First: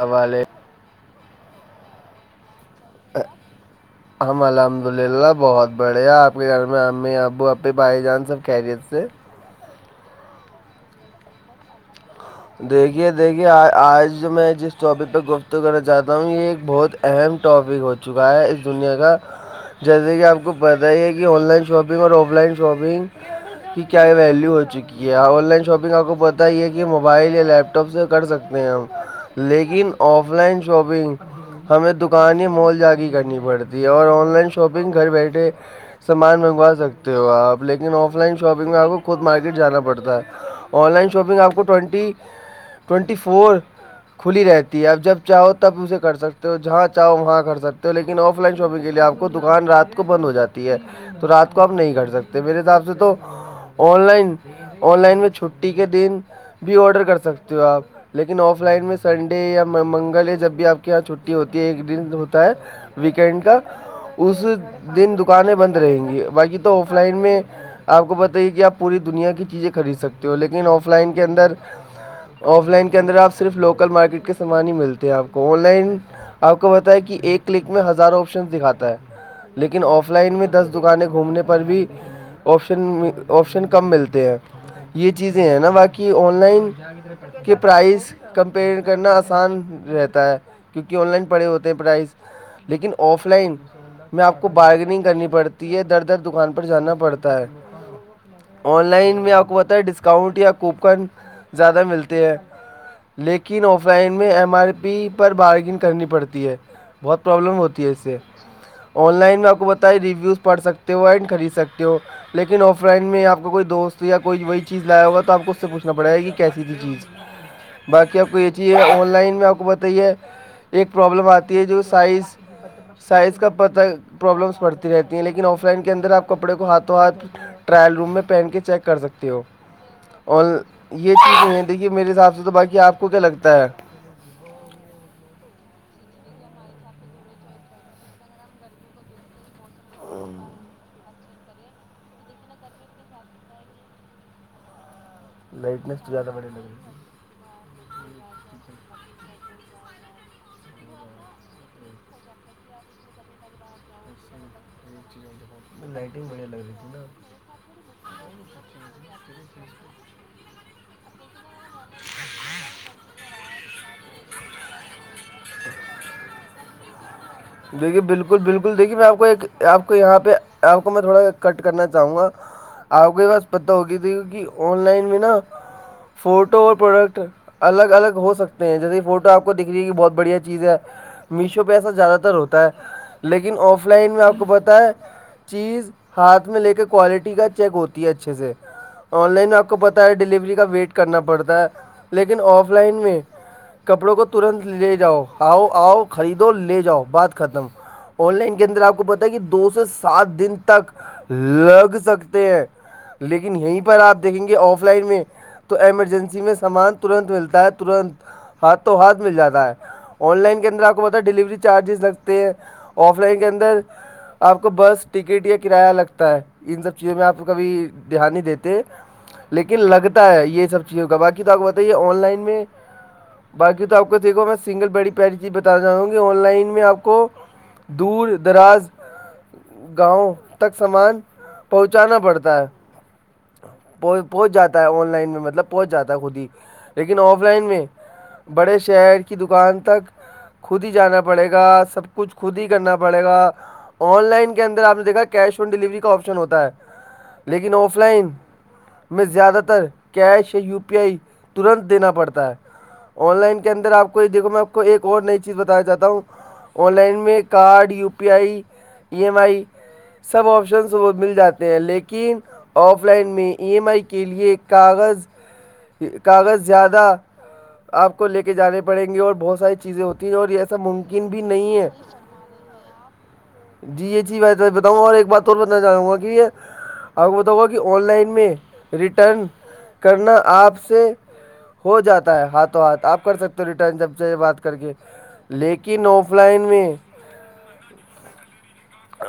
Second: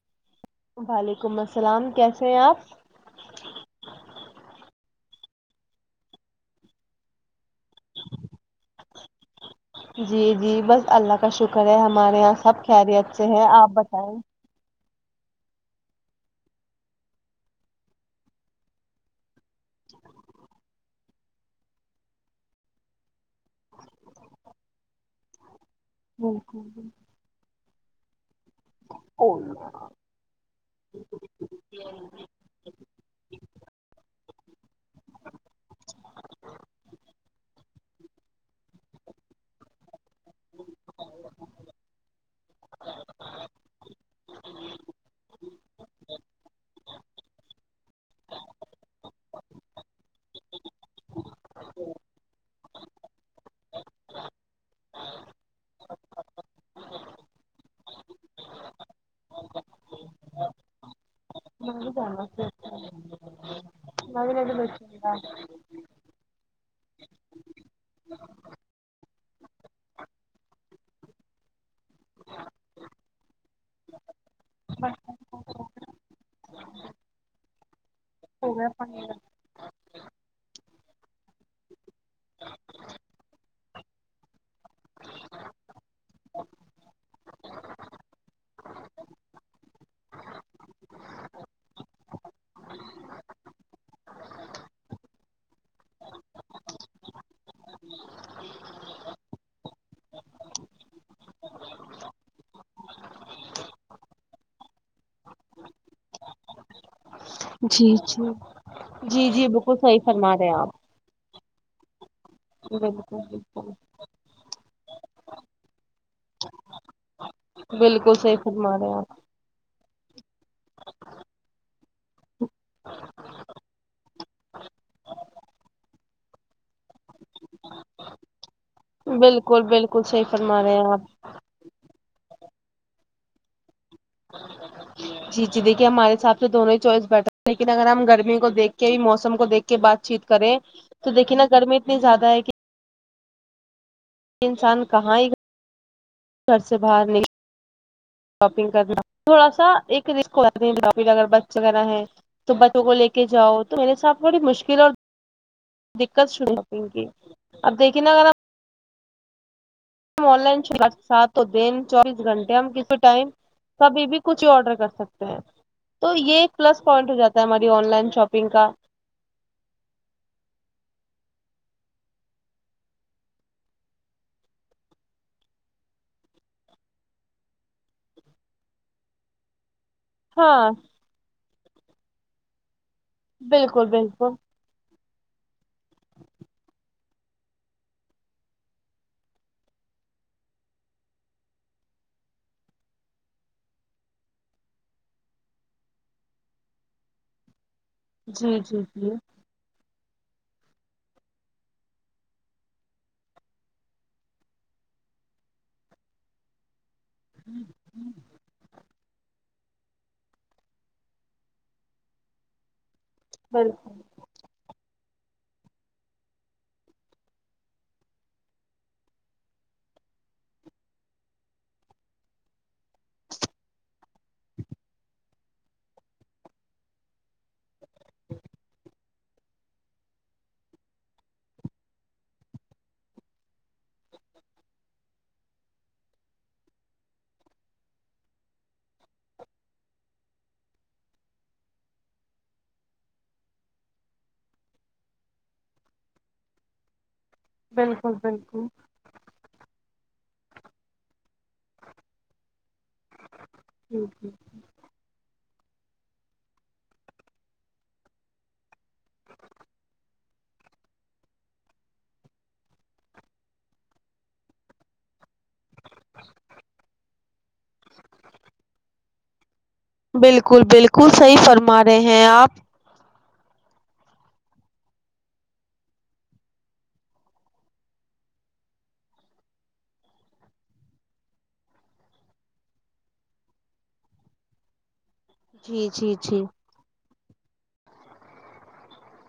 حوالے وعلیکم السلام کیسے ہیں آپ ہم الحمد للہ بہت بڑھیا آپ کے گھر میں امی ابو بے بھائی جان سب کیریت سے جی جی بس اللہ کا شکر ہے ہمارے یہاں سب دیکھیے خیریت سے ہے دیکھیے آپ بتائیں آج میں جس ٹاپک پہ گفتگو کرنا چاہتا ہوں یہ ایک بہت اہم ٹاپک ہو چکا ہے اس دنیا کا جیسے کہ آپ کو پتا ہی ہے کہ آن لائن شاپنگ اور آف لائن شاپنگ کی کیا یہ ویلو ہو چکی ہے آن لائن شاپنگ آپ کو پتا ہی ہے کہ موبائل یا لیپ ٹاپ سے کر سکتے ہیں ہم لیکن آف لائن شاپنگ ہمیں دک کانیں مال جاگ کرنی پڑتی ہے اور آن لائن شاپنگ گھر بیٹھے سامان منگوا سکتے ہو آپ لیکن آف لائن شاپنگ میں آپ کو خود مارکیٹ جانا پڑتا ہے آن لائن شاپنگ آپ کو ٹوینٹی ٹوینٹی فور کھلی رہتی ہے اب جب چاہو تب اسے کر سکتے ہو جہاں چاہو وہاں کر سکتے ہو لیکن آف لائن شاپنگ کے لیے آپ دکان رات کو بند ہو جاتی ہے تو رات کو آپ نہیں کر سکتے میرے حساب سے تو آن لائن آن لائن میں چھٹی کے دن بھی آڈر کر سکتے ہو آپ لیکن آف لائن میں سنڈے یا منگل ہے جب بھی آپ یہاں چھٹی ہوتی ہے ایک دن ہوتا ہے ویکینڈ کا اس دن دکانیں بند رہیں گی باقی تو آف لائن میں آپ کو پت ہیے کہ آپ پوری دنیا کی چیزیں خرید سکتے ہو لیکن آف لائن کے اندر آف لائن کے اندر آپ صرف لوکل مارکیٹ کے سامان ہی ملتے ہیں آپ کو آن لائن آپ کو بتایں کہ ایک کلک میں ہزاروں آپشن شن دکھاتا ہے لیکن آف لائن میں دس دکانیں گھومنے پر بھی آپشن آپشن کم ملتے ہیں یہ چیزیں ہیں نا باقی آن لائن کے پرائز کمپیئر کرنا آسان رہتا ہے کیونکہ آن لائن پڑے ہوتے ہیں پرائز لیکن آف لائن میں آپ کو بارگننگ کرنی پڑتی ہے در در دکان پر جانا پڑتا ہے آن لائن میں آپ کو پت ہے ڈسکاؤنٹ یا کوپن زیادہ ملتے ہیں لیکن آف لائن میں ایم آر پی پر بارگنگ کرنی پڑتی ہے بہت پرابلم ہوتی ہے جی اس سے جی آن جی لائن جی میں آپ کو بالکل بت ہے صحیح فرما ریویوز رہے ہیں پڑ آپ سک ہوا اینڈ خرید سکتے ہو لیکن آف لائن میں بالکل آپ کوئی دوست یا کوئی وہی چیز لایا ہوگا تو آپ کو اس سے پچھ پڑائے گے کیسی بھی چیز بالکل بالکل باقی آپ صحیح کو یہ چیز فرما رہے ہیں آن لائن میں آپ کو بتا یہ ایک پرابلم آتی ہے جو سائز سائز کا پت پرابلمس بڑتی رہتی ہیں لیکن آف لائن کے اندر آپ کپڑے کو ہاتھوں ہاتھ ٹرائل روم میں پین کے چیک کر سکتے ہو بالکل بالکل صحیح اور فرما رہے ہیں آپ یہ چیز ہیں دیکھیے میرے حساب سے تو باقی آپ کو کیا لگتا ہے جی جی دیکھیے ہمارے ہساب سے دونوں ہی چوائس بیٹھر ہے لیکن اگر ہم گرمی کو دیکھ موسم کو دیک کے بات چیت کریں تو دیکھیے نا گرمی اتنی زیادہ ہے کہ انسان کہاں ہی لائٹنس تو زیادہ بڑے لگ گھر رہی سے باہر نکلیں [inaudible] شاپنگ کرنا تھوڑا سا ایک رسک ہو جاتا شپگ اگر بچے وغیرہ ہے تو بچوں کو لے کے جاؤ تو میرے ساتھ تھوڑی مشکل اور تھی لائٹنگ دقت بڑھیا لگ رہی تھی نا اب دیکھییں نا اگر آپ آن لائن ش سات دن چوبیس گھنٹے ہم کسی ٹائم کبھی بھی کچھ ہی آڈر کر سکتے ہیں تو یہ ایک پلس پوائنٹ ہو جاتا ہے ہماری آن دیکھیے لائن بالکل شاپنگ کا بالکل دیکھیے میں آپ کو ایک آپ کو یہاں پہ آپ کو میں تھوڑا سا کٹ کرنا چاہوں گا آپ کو بس پتہ ہوگی بھی کی کہ آن لائن میں نا فوٹو اور پروڈکٹ الگ الگ ہو سکتے ہیں جیسے فوٹو آپ کو دکھ جائے گی بہت بڑھیا چیز ہاں ہے میشو پہ ایسا زیادہ تر ہوتا ہے لیکن بالکل آف لائن میں آپ بالکل کو پتا ہے چیز ہاتھ میں لے کے کوالٹی کا چیک ہوتی ہے اچھے سے آن لائن آپ کو پتاہ ہے ڈیلیوری کا ویٹ کرنا پڑتا ہے لیکن آف لائن میں کپڑوں کو ترنت لے جاؤ آؤ آؤ خریدو لے جاؤ بات ختم آن لائن جی کے جی اندر آپ کو جی پتا ہے کہ دو سے سات دن تک لگ سکتے ہیں لیکن یہیں پر آپ دیکھیں گے آف لائن میں تو ایمرجنسی میں سامان ترنت ملتا ہے ترنت ہاتھ تو ہاتھ مل جاتا ہے آن لائن کے اندر آپ کو پتا ڈلیوری تو چارجز لگتے ہیں آف لائن کے اندر بالکل آپ کو بس ٹکٹ یا کرایہ لگتا ہے ان سب چیزوں میں آپ کو کبھی دھیان نہیں دیتے لیکن لگتا ہے یہ سب چیزوں کا باقی تو آپ بتائیے آن لائن میں بای تو آپ کو دیکھو میں سنل بیڈی پیاری چیز بتان چاہوں گی آن لائن میں آپ کو دور دراز گاؤں تک سامان پہنچانا پڑتا ہے پہنچ جاتا ہے آن لائن میں مطلب پہنچ جاتا ہے خود ہی لیکن آف لائن میں بڑے شہر کی دکان تک خود ہی جانا پڑے گا سب کچھ خود ہی کرنا پڑے گا آن لائن کے اندر آپ نے دیکا کیش آن ڈیلیوری کا آپشن ہوتا ہے لیکن آف بالکل لائن بالکل میں زیادہ تر کیش یا یو پی آئی ترنت دینا پڑتا ہے آن لائن کے اندر آپ کو یہ دھو میں آپ کو ایک اور نئی چیز بتانا چاہتا ہوں آن لائن میں card U P I E M I سب آپشنس وہ مل جاتے ہیں لیکن آف لائن میں ای ایم آئی کے لئے کاغذ زیادہ آپ کو لے کے جانے پڑیں گے اور بہت ساری چیزیں ہوتی ہیں اور بالکل یہ سب ممکن بالکل قن صحیح بھی نہیں فرما ہے رہے ہیں آپ جی یہ چیز بتاؤں اور ایک بات اور بتانا چاہوں گا کہ یہ آپ کو پتا ہوگا کہ آن لائن میں ریٹرن کرنا آپ سے ہو جاتا ہے ہاتھوں ہاتھ آپ کر سکتے ہو ریٹرن جب سے بات کر کے جی جی جی تین میں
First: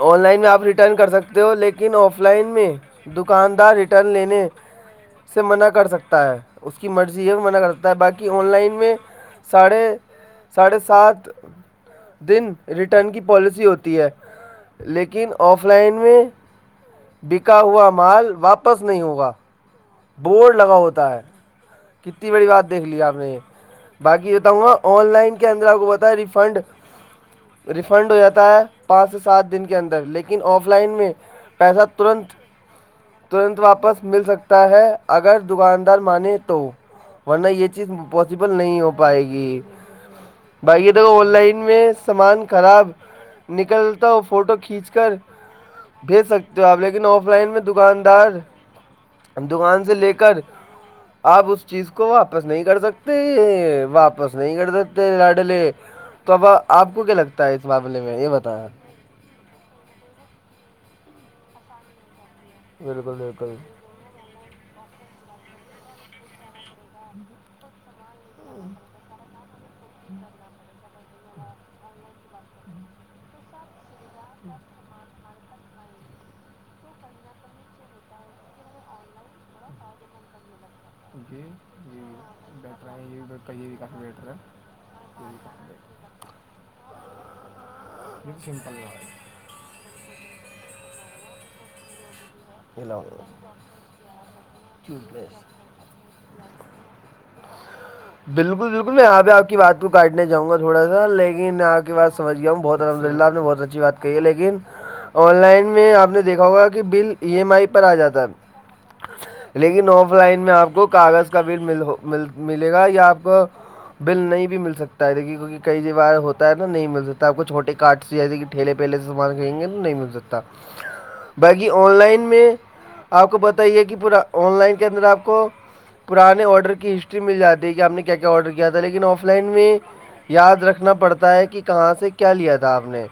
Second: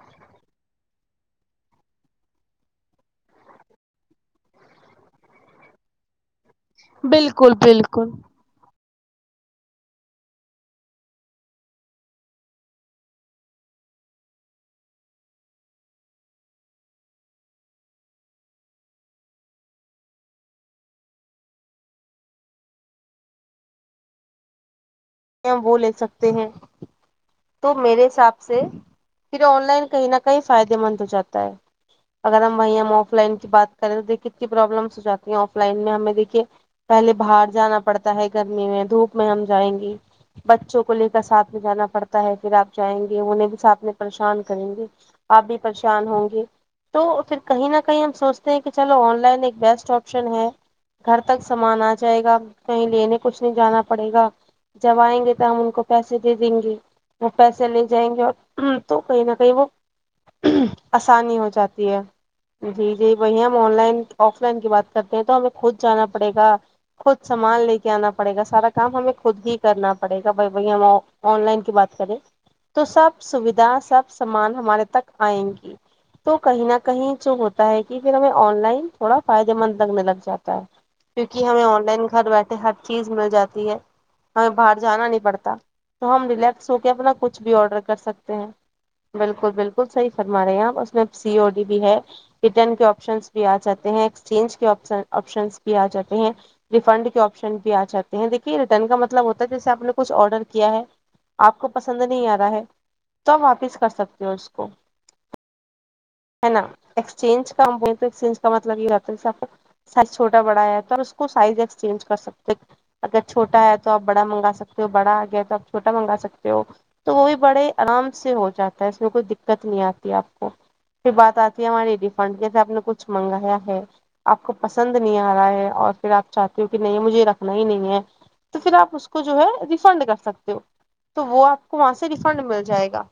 آن لائن میں آپ ریٹرن کر سکتے ہو لیکن آف لائن میں دکاندار ریٹرن لینے سے منع کر سکتا ہے اس کی مرضی یہ بھی بالکل منع کرتا ہے بالکل باقی آن لائن میں ساڑھے ساڑھے سات دن ریٹرن کی پالیسی ہوتی ہے لیکن آف لائن میں بکا ہوا مال واپس نہیں ہوگا بورڈ لگا ہوتا ہے کتنی بڑی بات دیکھ لی آپ نے یہ باقی بتاؤں گا آن لائن ہم کیندرا وہ کو لے بتایا سکتے ہیں ریفنڈ تو میرے ریفنڈ ہو حساب جاتا سے ہے پانچ سے پھر سات آن دن کے لائن اندر کہیں نہ لیکن کہیں آف فائدے لائن مند ہو میں جاتا ہے پیسہ تو ترنت اگر ہم وہیں ہم آف لائن کی ترنت بات کریں تو واپس مل دیکھیے کتنی سکتا ہے پرابلمس ہو جاتی اگر ہیں آف لائن میں دکاندار ہمیں مان دیکھیے تو پہلے ورنہ باہر یہ جانا چیز پڑتا ہے پاسبل گرمی نہیں میں ہو دھوپ پائے میں ہم گی جائیں ہ [unintelligible] بچوں کو لے کر سھ میں جانا پڑتا ہے پھر آپ خراب جائیں گے انہیں بھی ساتھ میں نکلتا ہو پریشان فوٹو کریں گے کھینچ کر آپ بھی پریشان بھیج ہوں گے سکتے ہو آپ لیکن تو آف پھر لائن میں کہیں نہ کہیں ہم دکاندار سوچتے ہیں کہ چلو آن لن ایک دکان بیسٹ سے لے آپشن کر ہے گھر تک آپ اس سامان چیز آ کو جائے گا واپس نہیں کر کہیں لینے کچھ نہیں جانا سکتے پڑے گا واپس نہیں کر سکتے ئیں گے تو ہم ان لاڈلے کو پیسے تو دے اب دیں گے آپ کو کیا وہ لگتا ہے اس پیسے لے معاملے جائیں میں گے یہ بتائیں اور تو کہیں نہ کہیں وہ آسانی ہو جاتی ہے جی جی بالکل وہی بالکل ہم آن لائن آف لائن کی بات کرتے ہیں تو ہمیں خود جانا پڑے گا خود سامان لے کے آنا پڑے گا سارا کام ہمیں خود ہی کرنا پڑے گا بھائی بھائی ہم آن لائن کی بات کریں تو سب سویدھا سب سامان ہمارے تک آئیں گی تو کہیں نہ کہیں جو ہوتا ہے کہ پھر ہمیں آن لائن تھوڑا فائدے مند لگنے لگ جاتا ہے کیونکہ ہمیں آن لائن گھر بیٹھے ہر چیز مل جاتی ہے ہمیں باہر جانا نہیں پڑتا تو ہم ریلیکس ہو کے اپنا کچھ بھی آڈر کر سکتے ہیں چنتل ہے بالکل بالکل صحی فرما رہے ہیں آپ اس میں سی او ڈی بھی ہے ریٹرن کے آپشنس بھی آ جاتے ہیں ایکسچینج کے آ آپشنس بھی آ جاتے ہیں ریفنڈ کے آپشن بھی آ چتے ہیں دھیے بالکل ریٹرن بالکل کا میں یہاں مطلب پہ ہوتا کی جیسے بات آپ کو نے کچھ کاٹنے آڈر جاؤں گا کیا ہے تھوڑا سا آپ لیکن کو کی پسند بات نہیں آ سمجھ رہا گیا ہے ہوں بہت الحمد للہ تو آپ نے بہت واپس اچھی کر سکتے بات کہی ہے سکتے ہو اس لیکن کو آن لائن میں آپ نے دیکھا ہے نا ہوگا کہ بل ای ایم ایکسچینج کا آئی ہم پر آ بولیں تو جاتا ایکسچینج کا مطلب یہ رہتا جیسے آپ کو ہے لیکن آف سائز لائن چھوٹا میں بڑا آپ ہے کو تو اس کاغذ کا بل سائز ایکسچینج ملتا کر سکتے ملے گا یا آپ اگر کو چھوٹا ہے تو آپ بل بڑا نہیں منگا بھی مل سکتے ہو سکتا ہے بڑا آ دیکھیے گیا تو کیکہ آپ کئی چھوٹا ج بار منگا ہوتے سکتے ہو نا نہیں مل تو وہ سکتا بھی آپ کو بڑے چھوٹے کٹ آرام سے جیسے کہ ہو ٹھیے جاتا ہے پہلے اس سے میں کوئی سامان کرییں دقت گے تو نہیں مل آتی آپ سکتا کو پھر بات آتی ہے باقی آن ہماری لائن فنڈ میں جیسے آپ نے کچھ آپ کو منگایا پتہ ہی ہے کہ پورا آپ کو آن لائن کے پسند اندر نہیں آپ آ رہا کو ہے اور پھر آپ پرانے چاہتی ہو آڈر کہ کی نہیں ہسٹری مجھے مل رکھنا ہی جاتی کہ نہیں آپ ہے نے کیا کیا آڈر تو کیا پھر تھا آپ لیکن اس کو آف جو لائن ہے میں ریفنڈ کر سکتے ہو یاد رکھنا تو پڑتا وہ ہے کہ آپ وہاں کہاں سے کیا ریفنڈ لیا مل تھا آپ جائے گا نے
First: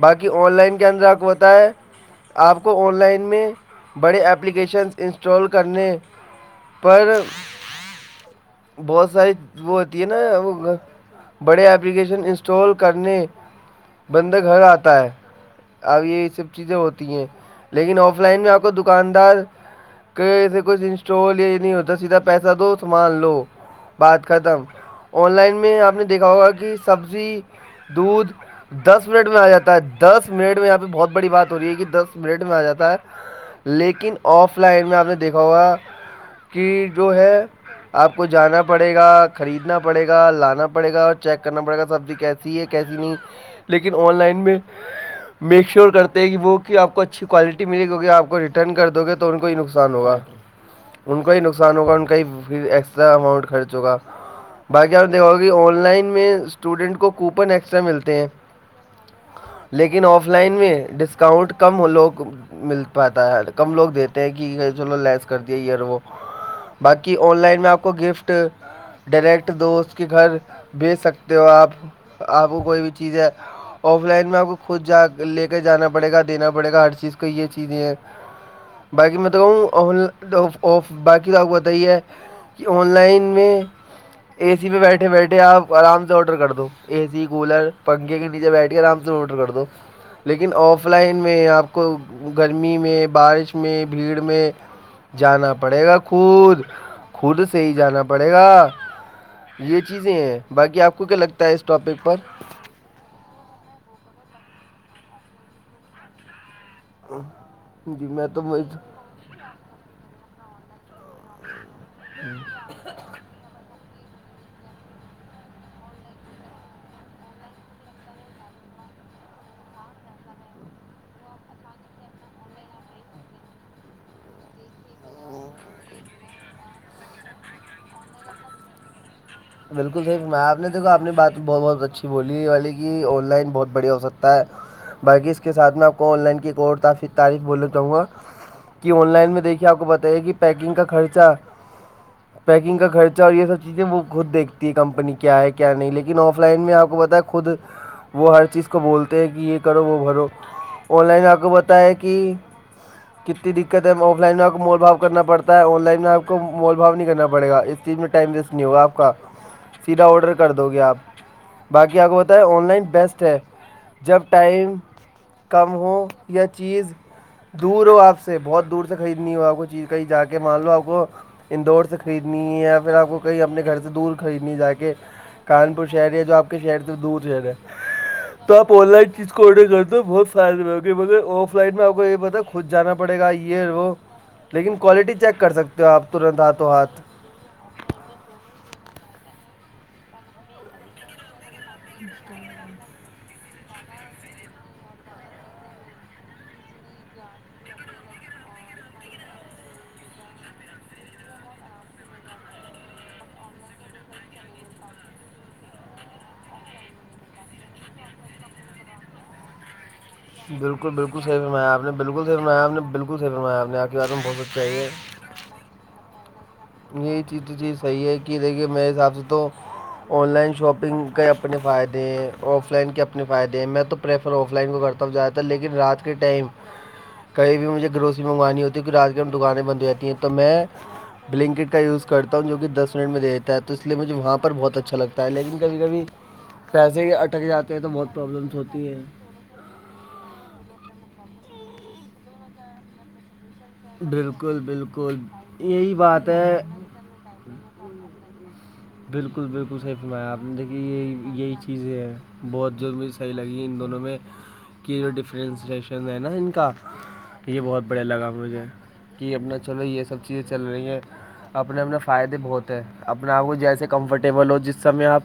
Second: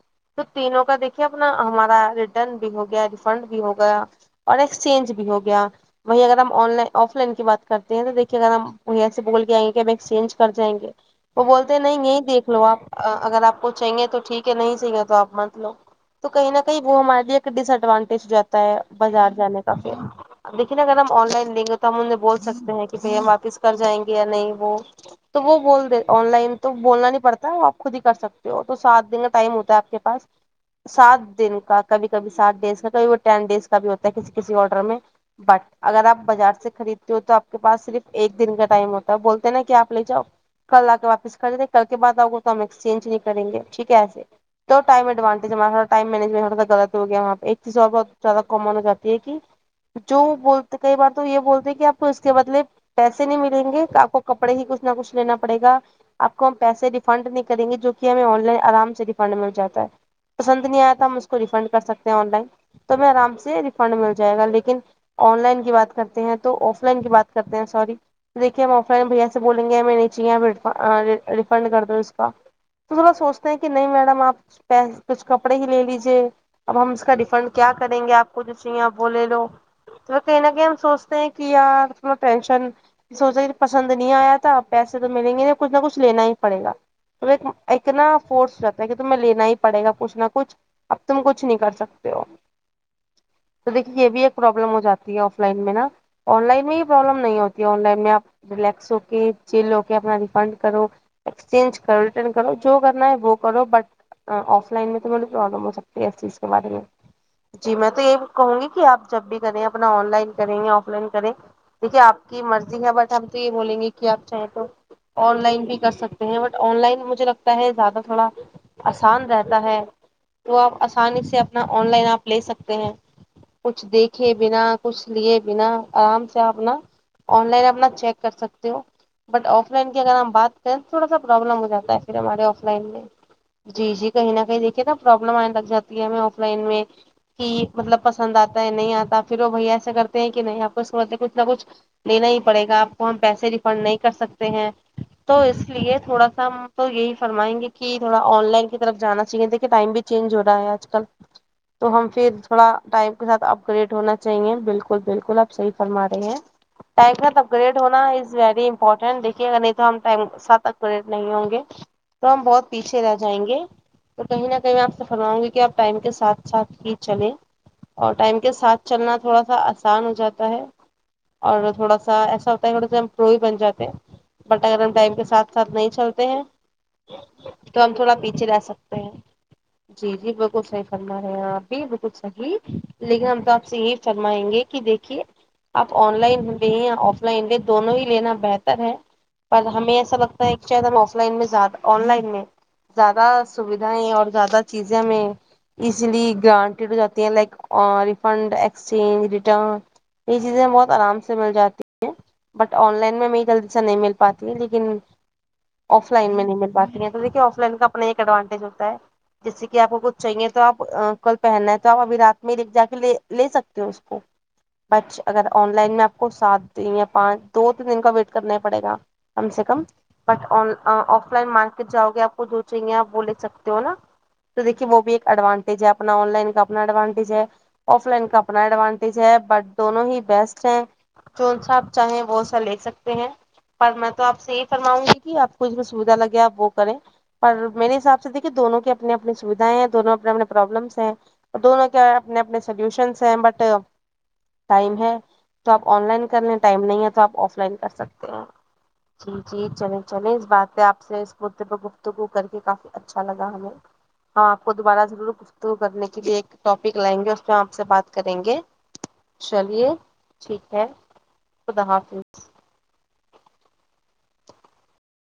باقی تو آن لائن تینوں کے کا اندر آپ دیکے کو پتہ اپنا ہے ہمارا رٹرن آپ بھی کو ہو آن گیا ر لائن فنڈ میں بھی ہو گیا بڑے اور ایپلیکیشنس ایکسچینج بھی ہو انسٹال گیا کرنے وہی اگر ہم آن لائ پر آف لائن کی بات کرتے ہیں تو دیکھے بہت سے ساری بول کے آئ گے وہ کہ ہوتی ہے نا ایکسچینج کر جائیں وہ گے وہ بڑے بولتے نہیں یہی ایپلیکیشن دیکھ لو آ انسٹال کرنے اگر آپ کو چاہیے تو بندہ ٹھیک ہے گھر نہیں آتا چاہیے ہے تو آپ مت لو اب یہ تو کہیں سب نہ چیزیں کہیں ب ہوتی ہیں ہماری ایک ڈس لیکن آف ایڈوانٹیج لائن میں جاتا آپ کو ہے بازار دکاندار جانے کا کے پھر سے دیکن کچھ نا اگر ہم آن انسٹال لائن یہ دیں نہیں گے تو ہوتا ہم انہیں سیدھا بول پیسہ سکتے دو ہیں کہ سامان بھائی ہم لو واپس کو کر جائیں گے یا بات نہیں ختم وہ آن تو لائن وہ میں بول آپ د نے آن دیکھا ہوگا لائن تو کہ بولنا نہیں سبزی پڑتا آپ خود ہی کر دودھ سکتے ہو تو دس سات دن منٹ کا میں آ ٹائم ہوتا جاتا ہے آپ کے پاس دس منٹ میں یہاں پہ بہت سات بڑی بات دن ہو رہی ہے کا کہ کبھی دس کبھی منٹ سات میں آ ڈیز کا جاتا ہے کبھی وہ ٹین ڈیز کا بھی ہوتا لیکن ہے کسی کسی آف آڈر لائن میں آپ نے دیکھا بٹ ہوگا اگر آپ بازار سے کہ خریدتے جو ہو تو ہے آپ کے پاس صرف آپ کو ایک دن جانا کا ٹائم پڑے گا ہوتا ہے بولتے ہیں نا کہ خریدنا آپ لے پڑے جاؤ گا لانا کل پڑے آ گا کے اور واپس چیک کر کرنا دے پڑے کل گا کے سبزی بعد آؤگے تو کیسی ہم ہے کیسی ایکسچینج نہیں کرے گے ٹھیک لیکن ہے آن ایس لائن میں تو ٹائم ایڈوانٹیج میک ہمارا شیور ٹائم کرتے ہیں کہ مینجمٹ وہ کہ غلط آپ کو ہو گیا اچھی وہاں پہ ایک کوالٹی ملے اور بہت کیونکہ آپ کو زیادہ ریٹرن کامن ہو کر دو جاتی گے ہے تو کہ ان کو ہی نقصان ہوگا جو بولتے کئی بار ان تو کو یہ ہی بولتے ہیں نقصان کہ ہوگا آپ ان کا اس ہی کے بدلے پھر ایکسٹرا پیسے نہیں اماؤنٹ ملیں خرچ گے ہوگا آپ کو کپڑے ہی کچھ نہ باقی آپ نے کچھ دیکھا لینا ہوگا کہ پڑے گا آن لائن میں اپ کو ہم پیسے اسٹوڈنٹ کو ریفنڈ نہیں کوپن کریں گے ایکسٹرا جو کہ ملتے ہمیں ہیں آن لائن آرام سے ریفنڈ مل جاتا ہے لیکن آف لائن پسند میں نہیں آیا تھا ہم اس کو ڈسکاؤنٹ ریفنڈ کر کم سکتے ہیں لوگ آن لائن مل تو ہم پاتا آرام ہے سے کم لوگ ریفنڈ مل دیتے ہیں جائے گا کہ لیکن چلو لیس کر آن دیا لائن یہ کی اور بات وہ کرتے ہیں تو آف لائن کی باقی بات آن کرتے لائن ہیں میں آپ کو سوری گفٹ دیکھے ہم آف لائن بھیا سے ڈائریکٹ بولیں گے ہمیں دوست کے نہیں گھر بھیج سکتے چاہیے ہو ریفنڈ آپ کردو اس آپ کو کوئی بھی وہ لوگ چیز ہے سوچتے ہیں کہ نہیں آف میڈم لائن آپ میں کو خود جا کچھ کپڑے کے ہی لے جانا لیجیے پڑے گا دینا پڑے اب گا ہم ہر اس کا چیز کہئی یہ ریفنڈ کیا چیزیں ہیں کریں گے آپ کو جو چاہیے آپ وہ باقی لے لو بتاؤں تو کہیں نہ کہیں ہم سوچتے ہیں باقی تو کہ اپ کو پتا ہی یار ہے تھوڑا کہ ٹینشن آن لائن سوچا میں کہ پسند نہیں آیا اے تھا سی پہ پیسے بیٹھے تو ملیں بیٹھے گے نہیں آپ کچھ نہ کچھ آرام سے لینا ہی آڈر کر پڑے دو گا اے سی تو ایک کولر ایک نا پنکھے کے نیچے فورس بیٹھ کے رہتا ہے کہ آرام سے تمہیں آوڈر لینا کر ہی دو پڑے گا کچھ نہ لیکن کچھ آف اف اب لائن تم میں کچھ نہیں کر آپ کو سکتے ہو گرمی میں بارش تو میں دیکھیے یہ بھیڑ بھی ایک میں پرابلم ہو جاتی ہے آف جانا لائن میں پڑے نا گا آن خود لائن میں یہ پرابلم نہیں خود ہوتی سے ہے ہی آن لائن جانا میں پڑے گا آپ ریلیکس ہو کے چل یہ ہو کے چیزیں اپنا ہیں ریفنڈ باقی کرو آپ کو کیا لگتا اس ایکسچینج کرو ٹاپک پر ریٹرن کرو جو کرنا ہے وہ کرو بٹ آف لائن میں تو مطلب پرابلم ہو سکتی ہے اس چیز کے بارے میں جی میں تو یہ کہوں گی کہ آپ جب بھی کریں اپنا آن لائن کریں یا آف لائن کریں دیکھیے آپ کی مرضی ہے بٹ ہم تو یہ بولیں گے کہ آپ چاہیں تو آن لائن بھی کر سکتے ہیں بٹ آن لائن مجھے لگتا ہے زیادہ تھوڑا آسان رہتا ہے تو آپ آسانی سے اپنا آن لائن آپ لے سکتے ہیں کچھ دیکھے بنا کچھ لیے بنا آرام سے آپنا آن لائن اپنا چیک کر سکتے ہو بٹ آف لائن کی اگر صحیح ہم فرمایا آپ بات نے کریں تو دیکھو آپ تھوڑا نے سا بات پرابلم بہت ہو بہت جاتا ہے اچھی پھر بولی ہمارے یہ آف والی لائن میں کہ آن لائن بہت جی بڑھیا ہو جی کہیں سکتا نہ ہے کہیں دیھکے نا باقی پرابلم اس کے آنے لگ ساتھ میں آپ جاتی ہے کو ہمیں آن آف کی ایک لائن اور میں تعریف کہ بولنا چاہوں مطلب گا پسند آتا ہے یا کہ نہیں آن آتا لائن میں پھر وہ دیکھیے بھیا آپ کو ایسا بتائیے کرتے ہیں کہ نہیں پیکنگ آپ کو کا اس کے بدلے خرچہ کچھ نہ کچھ لینا ہی پڑے پیکنگ گا کا اپ کو ہم خرچہ اور یہ پیسے سب ریفنڈ چیزیں نہیں وہ کر خود سکتے دیکھتی ہیں ہے کمپنی تو کیا ہے اس کیا نہیں لیے لیکن تھوڑا آف سا لائن ہم میں تو آپ کو یہی پتہ ہے خود فرمائیں گے کہ تھوڑا وہ آن ہر چیز لائن کو کی طرف جانا بولتے ہیں کہ چاہیے یہ دیکھیے کرو ٹائم بھی وہ بھرو چینج ہو رہا ہے آج کل آن لائن آپ کو پتہ تو ہے ہم کہ پھر تھوڑا ٹائم کے ساتھ کتنی اب دقت ہے گریڈ ہونا آف لائن میں آپ چاہیے کو مول بھاؤ بالکل کرنا بالکل آپ پڑتا ہے صحیح آن لائن فرما میں آپ رہے ہیں کو مول بھاؤ نہیں ٹائم کے کرنا ساتھ پڑے گا اپگریڈ اس چیز ہونا میں ٹائم از ویسٹ نہیں ویری ہوگا آپ کا امپورٹن دیکھیے گا نہیں تو ہم سیدھا ٹائم آڈر کے کر ساتھ دو گے آپ اپگریڈ نہیں ہوں گے باقی آپ کو تو پتہ ہم ہے آن بہت لائن پیچھے رہ بیسٹ ہے جائیں گے تو جب کہیں نہ کہیں ٹائم میں آپ سے فرماؤں گی کہ کم آپ ٹائم ہو کے یا ساتھ ساتھ چیز ہی چلیں دور ہو اور آپ سے ٹائم کے بہت دور ساتھ سے چلنا خریدنی ہو تھوڑا آپ سا کو چیز کہیں آسان ہو جا کے جاتا ہے مان لو آپ کو اور اندور سے تھوڑا سا خریدنی ایسا ہوتا ہے یا تھوڑے پھر سے ہم آپ کو پرو بھی کہیں بن اپنے گھر جاتے سے دور ہیں خریدنی ہے بٹ جا اگر ہم ٹائم کے ساتھ ساتھ کانپور نہیں شہر یا چلتے جو ہیں آپ کے شہر سے دور شہر ہے تو ہم تھوڑا پیچھے تو رہ آپ آن سکتے صحیح لائن چیز کو آڈر کر دو جی بہت جی بالکل فائدے میں صحیح ہوگی مگر فرما رہے ہیں آف آپ لائن میں بھی کو بالکل یہ پتا ہے، خود صحیح جانا پڑے لیکن گا ہم تو آپ سے وہ یہ فرمائیں گے لیکن کہ کوالٹی دیکھیے چیک کر سکتے ہو آپ آن ترنت لائن ہاتھوں لے یا ہاتھ آف آف لائن لے دونوں ہی لینا بہتر ہے پر ہمیں ایسا لگتا ہے کہ شاید ہم آف لائن میں زیادہ آن لائن میں زیادہ سودھائیں اور زیادہ چیزیں میں اسی لیے گرانٹیڈ ہو جاتی ہیں لائک ریفنڈ ایکسچینج ریٹرن یہ چیزیں بہت آرام سے مل جاتی ہیں بٹ آن لائن میں یہ جلدی سے نہیں مل پاتی ہیں لیکن آف لائن میں نہیں مل پاتی ہیں تو دیکھیے آف لائن کا اپنا ایک ایڈوانٹیج ہوتا ہے جیسے کہ آپ کو چاہیے تو آپ بالکل بالکل کل صحیح فرمایا پہننا ہے تو نے آپ ابھی بالکل صحیح رات میں لے فرمایا آپ نے جا کے لے بالکل صحیح لے فرمایا آپ نے سکتے ہو آپ کی اس بات کو میں بہت سچ چاہیے بچ اگر آن لائن میں آپ کو سات یا یہی چیز پانچ تو دو چیز تین دن صحیح کا ہے ویٹ کہ کرنا ہی دیکھیے پڑے میرے گا حساب تو کم سے کم بٹ لائن آن شاپنگ کے آف لائن اپنے مارکیٹ فائدے جاؤ گے ہیں آپ کو آف سوچیں لائن گے کے آپ اپنے بولے فائدے ہیں سکتے ہو میں نا تو پریفر آف تو لائن کو دیکھیے وہ کرتا ہوں بھی ایک زیادہ تر لیکن ایڈوانٹیج ہے رات کے اپنا آن ٹائم لائن کا اپنا ایڈوان کہیں بھی مجھے آف گروسری لائن کا اپنا منگوانی ہوتی کیونکہ رات کے ایڈوانٹیج ٹائم ہے دکانیں بٹ بند ہو دونوں جاتی ہیں ہی تو بیسٹ میں ہیں جو بلنکٹ سا کا آپ یوز چاہیں کرتا وہ ہوں جو سا کہ لے دس منٹ سکتے میں ہیں دے دیتا ہے اس پر لیے میں مجھے تو وہاں آپ پر سے یہی بہت اچھا فرماؤں گی لگتا ہے کہ آپ لیکن کو اس کبھی میں کبھی سویدھا لگےپ وہ کریں پیسے اٹک پر جاتے ہیں تو میرے بہت حساب سے دیکھے پرابلمس دونوں ہوتی کے ہیں اپنےنے اپنی سوھائیں ہیں دونوں اپنے اپنے پرابلمس ہیں دونوں کے اپنے اپنے سولوشنس ہیں بٹ بالکل ٹائم بالکل ہے تو آپ یہی آن لائن بات کر لیں ہے ٹائم نہیں ہے تو آپ آف لائن کر سکتے جی بالکل جی بالکل صحیح چلے چلیں فرمایا آپ اس نے بات دیکھیے پہ آپ سے اس یہی یہی مدے پہ چیزیں ہیں گفتگو کر کے بہت کافی جو مجھے اچھا صحیح لگا لگی ہمیں ان دونوں میں ہاں آپ کو کہ یہ دوبارہ جو ضرور پھ کرنے ڈفرینسیشن ہے کے نا لیے ان ایک کا ٹاپک لائیں گے کیا یہ آپ بہت سے بڑھیا بات لگا کریں گے مجھے کہ اپنا چلو چلیے یہ سب چیزیں چل ٹھیک ہے رہی ہیں اپنے خدا اپنے حافظ فائدے بہت اپنا آپ کو جیسے کمفرٹیبل ہو جس سم میں آپ